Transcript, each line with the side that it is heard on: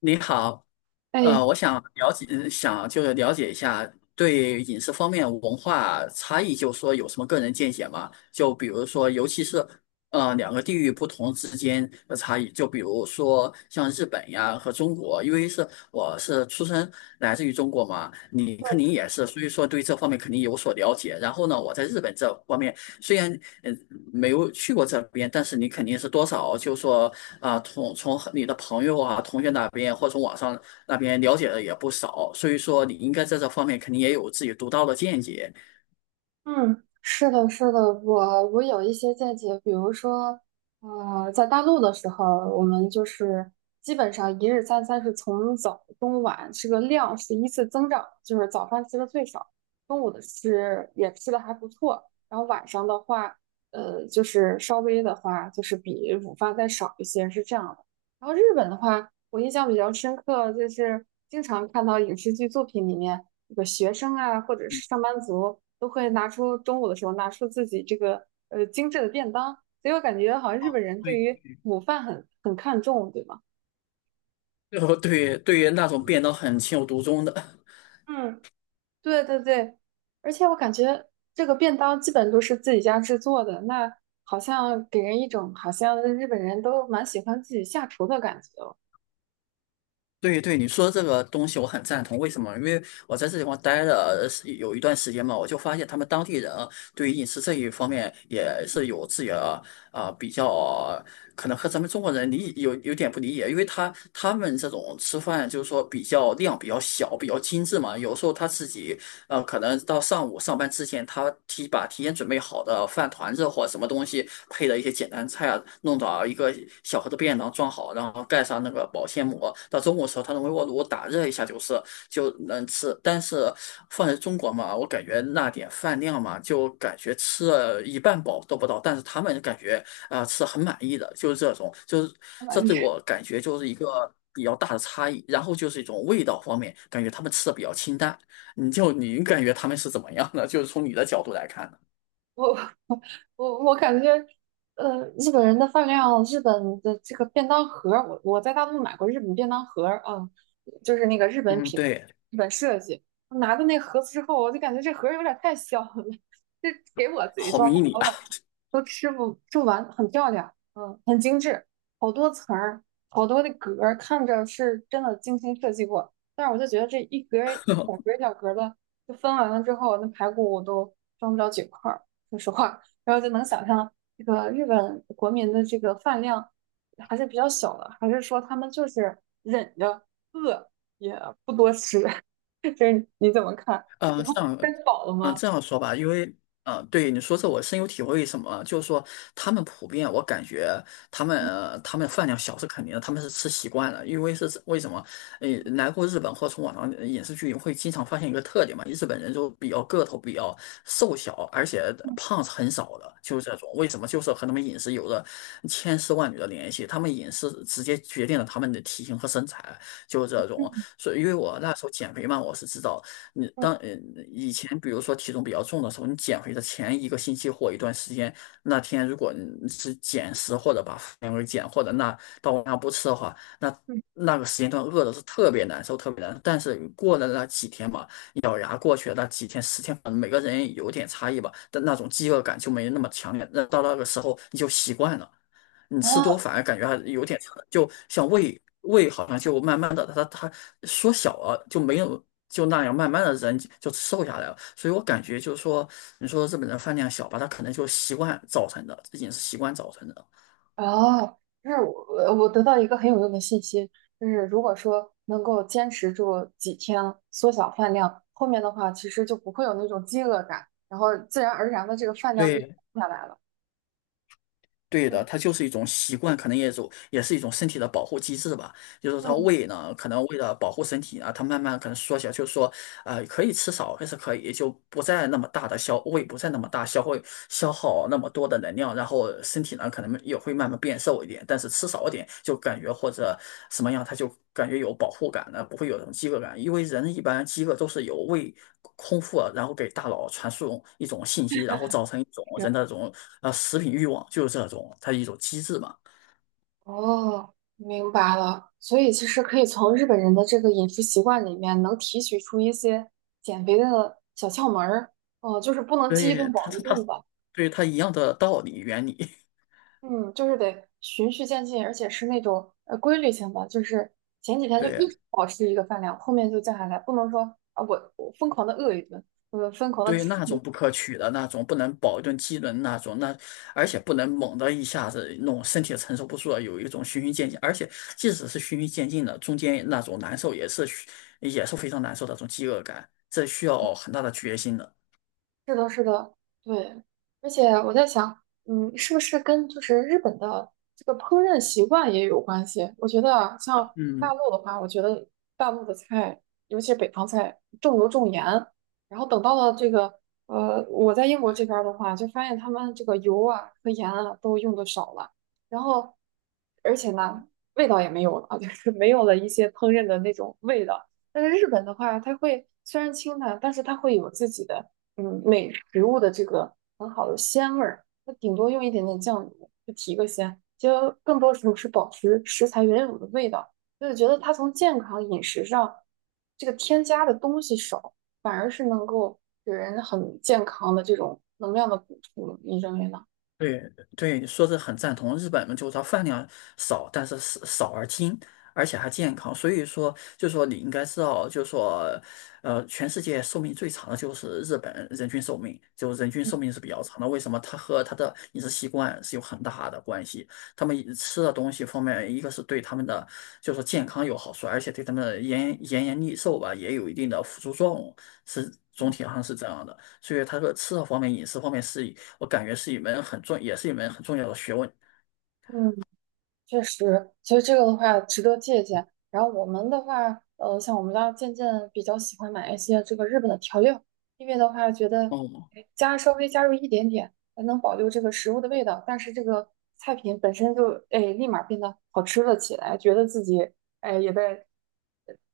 left: 你好，
right: 哎，
left: 我想了解，想就是了解一下对饮食方面文化差异，就是说有什么个人见解吗？就比如说，尤其是两个地域不同之间的差异，就比如说像日本呀和中国，因为是我是出生来自于中国嘛，你肯定也是，所以说对这方面肯定有所了解。然后呢，我在日本这方面虽然呃没有去过这边，但是你肯定是多少就是说啊、从你的朋友啊、同学那边或从网上。那边了解的也不少，所以说你应该在这方面肯定也有自己独到的见解。
right: 嗯，是的，是的，我有一些见解，比如说，在大陆的时候，我们就是基本上一日三餐是从早中晚这个量是依次增长，就是早饭吃的最少，中午的吃也吃的还不错，然后晚上的话，就是稍微的话就是比午饭再少一些，是这样的。然后日本的话，我印象比较深刻，就是经常看到影视剧作品里面。这个学生啊，或者是上班族，都会拿出中午的时候拿出自己这个精致的便当，所以我感觉好像日
left: 哦，
right: 本 人对
left: 对，
right: 于午饭很看重，对吗？
left: 对，对于那种变得很情有独钟的，
right: 嗯，对对对，而且我感觉这个便当基本都是自己家制作的，那好像给人一种好像日本人都蛮喜欢自己下厨的感觉哦。
left: 对对，你说这个东西我很赞同。为什么？因为我在这地方待了是有一段时间嘛，我就发现他们当地人对于饮食这一方面也是有自己的啊、比较，可能和咱们中国人理有点不理解，因为他们这种吃饭就是说比较量比较小，比较精致嘛，有时候他自己可能到上午上班之前，他把提前准备好的饭团子或什么东西配的一些简单菜啊，弄到一个小盒的便当装好，然后盖上那个保鲜膜。到中午的时候，他用微波炉打热一下就能吃。但是放在中国嘛，我感觉那点饭量嘛，就感觉吃了一半饱都不到，但是他们感觉啊、吃得很满意的，就是这种，就是这对我感觉就是一个比较大的差异。然后就是一种味道方面，感觉他们吃的比较清淡。你感觉他们是怎么样的？就是从你的角度来看的。
right: 我我感觉，日本人的饭量，日本的这个便当盒儿，我在大陆买过日本便当盒儿啊，就是那个日本
left: 嗯，
right: 品，
left: 对，
right: 日本设计。我拿到那盒子之后，我就感觉这盒儿有点太小了，这给我自己
left: 好
right: 装的，
left: 迷你
right: 我
left: 啊。
right: 感觉都吃不完，很漂亮，嗯，很精致，好多层儿，好多的格儿，看着是真的精心设计过。但是我就觉得这一格儿一小格儿的，就分完了之后，那排骨我都装不了几块儿。说实话，然后就能想象这个日本国民的这个饭量还是比较小的，还是说他们就是忍着饿也不多吃？就是你怎么看？
left: 嗯，
right: 就他们
left: 这样，
right: 吃饱了
left: 嗯，
right: 吗？
left: 这样说吧，因为，嗯，对你说这我深有体会。什么？就是说，他们普遍，我感觉他们，他们饭量小是肯定的，他们是吃习惯了。因为是为什么？呃，来过日本或从网上影视剧会经常发现一个特点嘛，日本人就比较个头比较瘦小，而且
right: 嗯
left: 胖是很少的，就是这种。为什么？就是和他们饮食有着千丝万缕的联系，他们饮食直接决定了他们的体型和身材，就是这种。
right: 嗯
left: 所以，因为我那时候减肥嘛，我是知道。你
right: 嗯
left: 当以前比如说体重比较重的时候，你减肥的前一个星期或一段时间，那天如果你是减食或者把饭给减，或者那到晚上不吃的话，那
right: 嗯
left: 那个时间段饿的是特别难受，特别难受。但是过了那几天嘛，咬牙过去的那几天十天，可能每个人有点差异吧，但那种饥饿感就没那么强烈。那到那个时候你就习惯了。你吃多
right: 啊，
left: 反而感觉还有点撑就像胃好像就慢慢的它缩小了，就没有就那样慢慢的人就瘦下来了。所以我感觉就是说，你说日本人饭量小吧，他可能就习惯造成的，这也是习惯造成的。
right: 哦，就是我得到一个很有用的信息，就是如果说能够坚持住几天，缩小饭量，后面的话其实就不会有那种饥饿感，然后自然而然的这个饭量就
left: 对
right: 下来了。
left: 对的，
right: 嗯
left: 它就是一种习惯，可能也是一种身体的保护机制吧。就是它
right: 嗯，
left: 胃呢，可能为了保护身体啊，它慢慢可能缩小，就是说，可以吃少还是可以，就不再那么大的消，胃不再那么大消耗那么多的能量，然后身体呢可能也会慢慢变瘦一点，但是吃少一点就感觉或者什么样，它就感觉有保护感呢，不会有这种饥饿感，因为人一般饥饿都是由胃空腹啊然后给大脑传输一种信息，然后造成一种
right: 是
left: 人的这种食品欲望，就是这种它一种机制嘛。
right: 哦，明白了。所以其实可以从日本人的这个饮食习惯里面，能提取出一些减肥的小窍门儿。哦，就是不能饥一顿
left: 对，
right: 饱一顿
left: 它，
right: 吧。
left: 对它一样的道理原理，
right: 嗯，就是得循序渐进，而且是那种规律性的，就是前几天就一
left: 对
right: 直保持一个饭量，后面就降下来，不能说啊我疯狂的饿一顿，我疯狂的
left: 对，于
right: 吃。
left: 那种不可取的那种，不能保证机能那种，那而且不能猛的一下子弄，身体承受不住了，有一种循序渐进，而且即使是循序渐进的，中间那种难受也是非常难受的那种饥饿感，这需要很大的决心的。
right: 是的，是的，对，而且我在想，嗯，是不是跟就是日本的这个烹饪习惯也有关系？我觉得啊，像大
left: 嗯。
right: 陆的话，我觉得大陆的菜，尤其是北方菜，重油重盐。然后等到了这个，我在英国这边儿的话，就发现他们这个油啊和盐啊都用的少了，然后而且呢，味道也没有了，就是没有了一些烹饪的那种味道。但是日本的话，它会虽然清淡，但是它会有自己的。嗯，美食物的这个很好的鲜味儿，它顶多用一点点酱油就提个鲜，其实更多时候是保持食材原有的味道。就是觉得它从健康饮食上，这个添加的东西少，反而是能够给人很健康的这种能量的补充。你认为呢？
left: 对对，你说是很赞同。日本嘛，就是它饭量少，但是少少而精，而且还健康。所以说，就说你应该知道，就说，全世界寿命最长的就是日本人均寿命，就人均寿命是比较长的。为什么？它和它的饮食习惯是有很大的关系。他们饮吃的东西方面，一个是对他们的就说健康有好处，而且对他们的延年益寿吧也有一定的辅助作用，是总体上是这样的。所以他说吃的方面、饮食方面是。我感觉是一门很重，也是一门很重要的学问。
right: 嗯。确实，其实这个的话值得借鉴。然后我们的话，像我们家渐渐比较喜欢买一些这个日本的调料，因为的话觉得
left: 哦，
right: 哎加稍微加入一点点，还能保留这个食物的味道，但是这个菜品本身就哎立马变得好吃了起来，觉得自己哎也在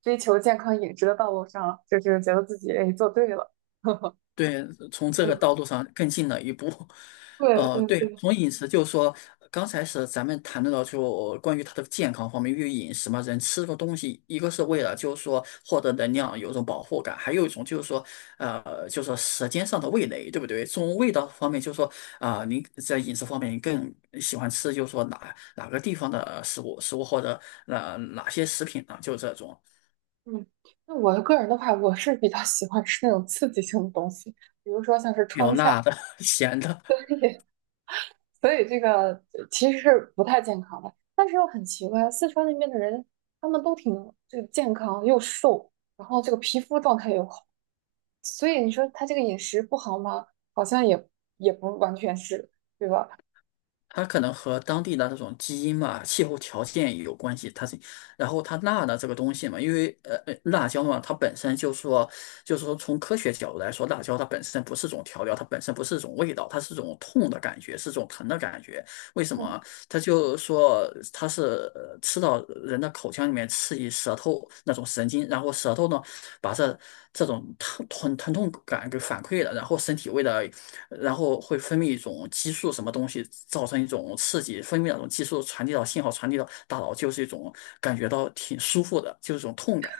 right: 追求健康饮食的道路上了，就是觉得自己哎做对了。
left: 对，从这个
right: 嗯，
left: 道路上更进了一步。
right: 对对
left: 对，
right: 对，
left: 从饮食就是说，刚才是咱们谈论到就关于它的健康方面，因为饮食嘛，人吃个东西，一个是为了就是说获得能量，有一种保护感，还有一种就是说，就是说舌尖上的味蕾，对不对？从味道方面，就是说啊、您在饮食方面，你更喜欢吃就是说哪个地方的食物，食物或者哪些食品呢？就这种。
right: 嗯，那我个人的话，我是比较喜欢吃那种刺激性的东西，比如说像是
left: 比较
right: 川菜。
left: 辣的、咸的，
right: 所以这个其实是不太健康的。但是又很奇怪，四川那边的人他们都挺这个健康又瘦，然后这个皮肤状态又好，所以你说他这个饮食不好吗？好像也也不完全是，对吧？
left: 它可能和当地的那种基因嘛、气候条件也有关系。它是，然后它辣的这个东西嘛，因为辣椒嘛，它本身就说，就是说从科学角度来说，辣椒它本身不是种调料，它本身不是种味道，它是种痛的感觉，是种疼的感觉。为什
right: 嗯
left: 么？它就说它是吃到人的口腔里面刺激舌头那种神经，然后舌头呢把这种疼痛感给反馈了，然后身体为了。然后会分泌一种激素，什么东西造成一种刺激，分泌那种激素传递到信号，传递到大脑，就是一种感觉到挺舒服的，就是一种痛感。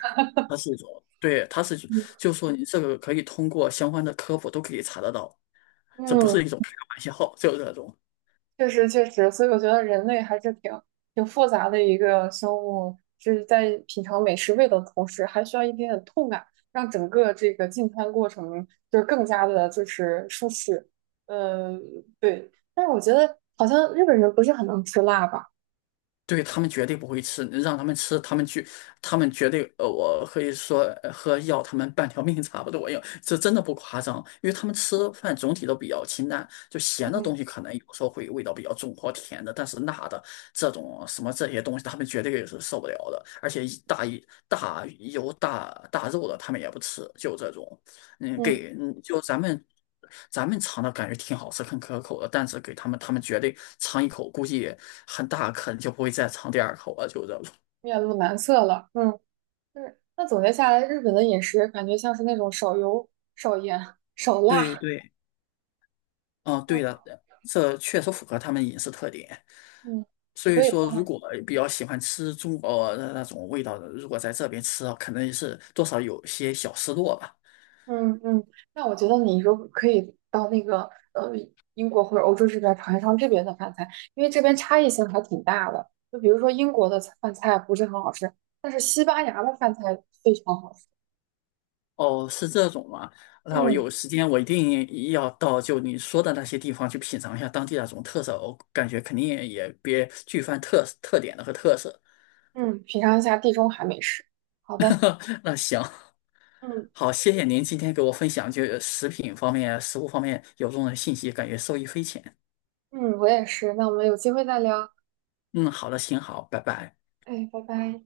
left: 它是一种，对，它是，就是说你这个可以通过相关的科普都可以查得到，这不
right: 嗯，
left: 是一种开玩笑，就是那种。
right: 确实确实，所以我觉得人类还是挺复杂的一个生物，是在品尝美食味的同时，还需要一点点痛感，让整个这个进餐过程就是更加的就是舒适。呃，对，但是我觉得好像日本人不是很能吃辣吧？
left: 对他们绝对不会吃，让他们吃，他们去，他们绝对，我可以说和要他们半条命差不多一这真的不夸张，因为他们吃饭总体都比较清淡，就咸的
right: 嗯，
left: 东西可能有时候会味道比较重或甜的，但是辣的这种什么这些东西，他们绝对也是受不了的，而且一大一大油大大肉的他们也不吃，就这种。嗯，
right: 嗯，
left: 给嗯，就咱们尝的感觉挺好吃、很可口的，但是给他们，他们绝对尝一口，估计很大可能就不会再尝第二口了，就这种。
right: 面露难色了。嗯，就是。那总结下来，日本的饮食感觉像是那种少油、少盐、少
left: 对
right: 辣。
left: 对，嗯，
right: 嗯
left: 对的，这确实符合他们饮食特点。
right: 嗯，
left: 所
right: 所
left: 以
right: 以
left: 说，如果比较喜欢吃中国的那种味道的，如果在这边吃啊，可能是多少有些小失落吧。
right: 嗯嗯，那我觉得你如果可以到那个呃英国或者欧洲这边儿尝一尝这边的饭菜，因为这边差异性还挺大的。就比如说英国的菜饭菜不是很好吃，但是西班牙的饭菜非常好吃。
left: 哦，是这种吗？那我
right: 嗯
left: 有时间我一定要到就你说的那些地方去品尝一下当地那种特色，我感觉肯定也别具泛特点的和特色。
right: 嗯，品尝一下地中海美食。好的，
left: 那行，
right: 嗯
left: 好，谢谢您今天给我分享就是食品方面、食物方面有用的信息，感觉受益匪浅。
right: 嗯，我也是。那我们有机会再聊。
left: 嗯，好的，行，好，拜拜。
right: 哎，拜拜。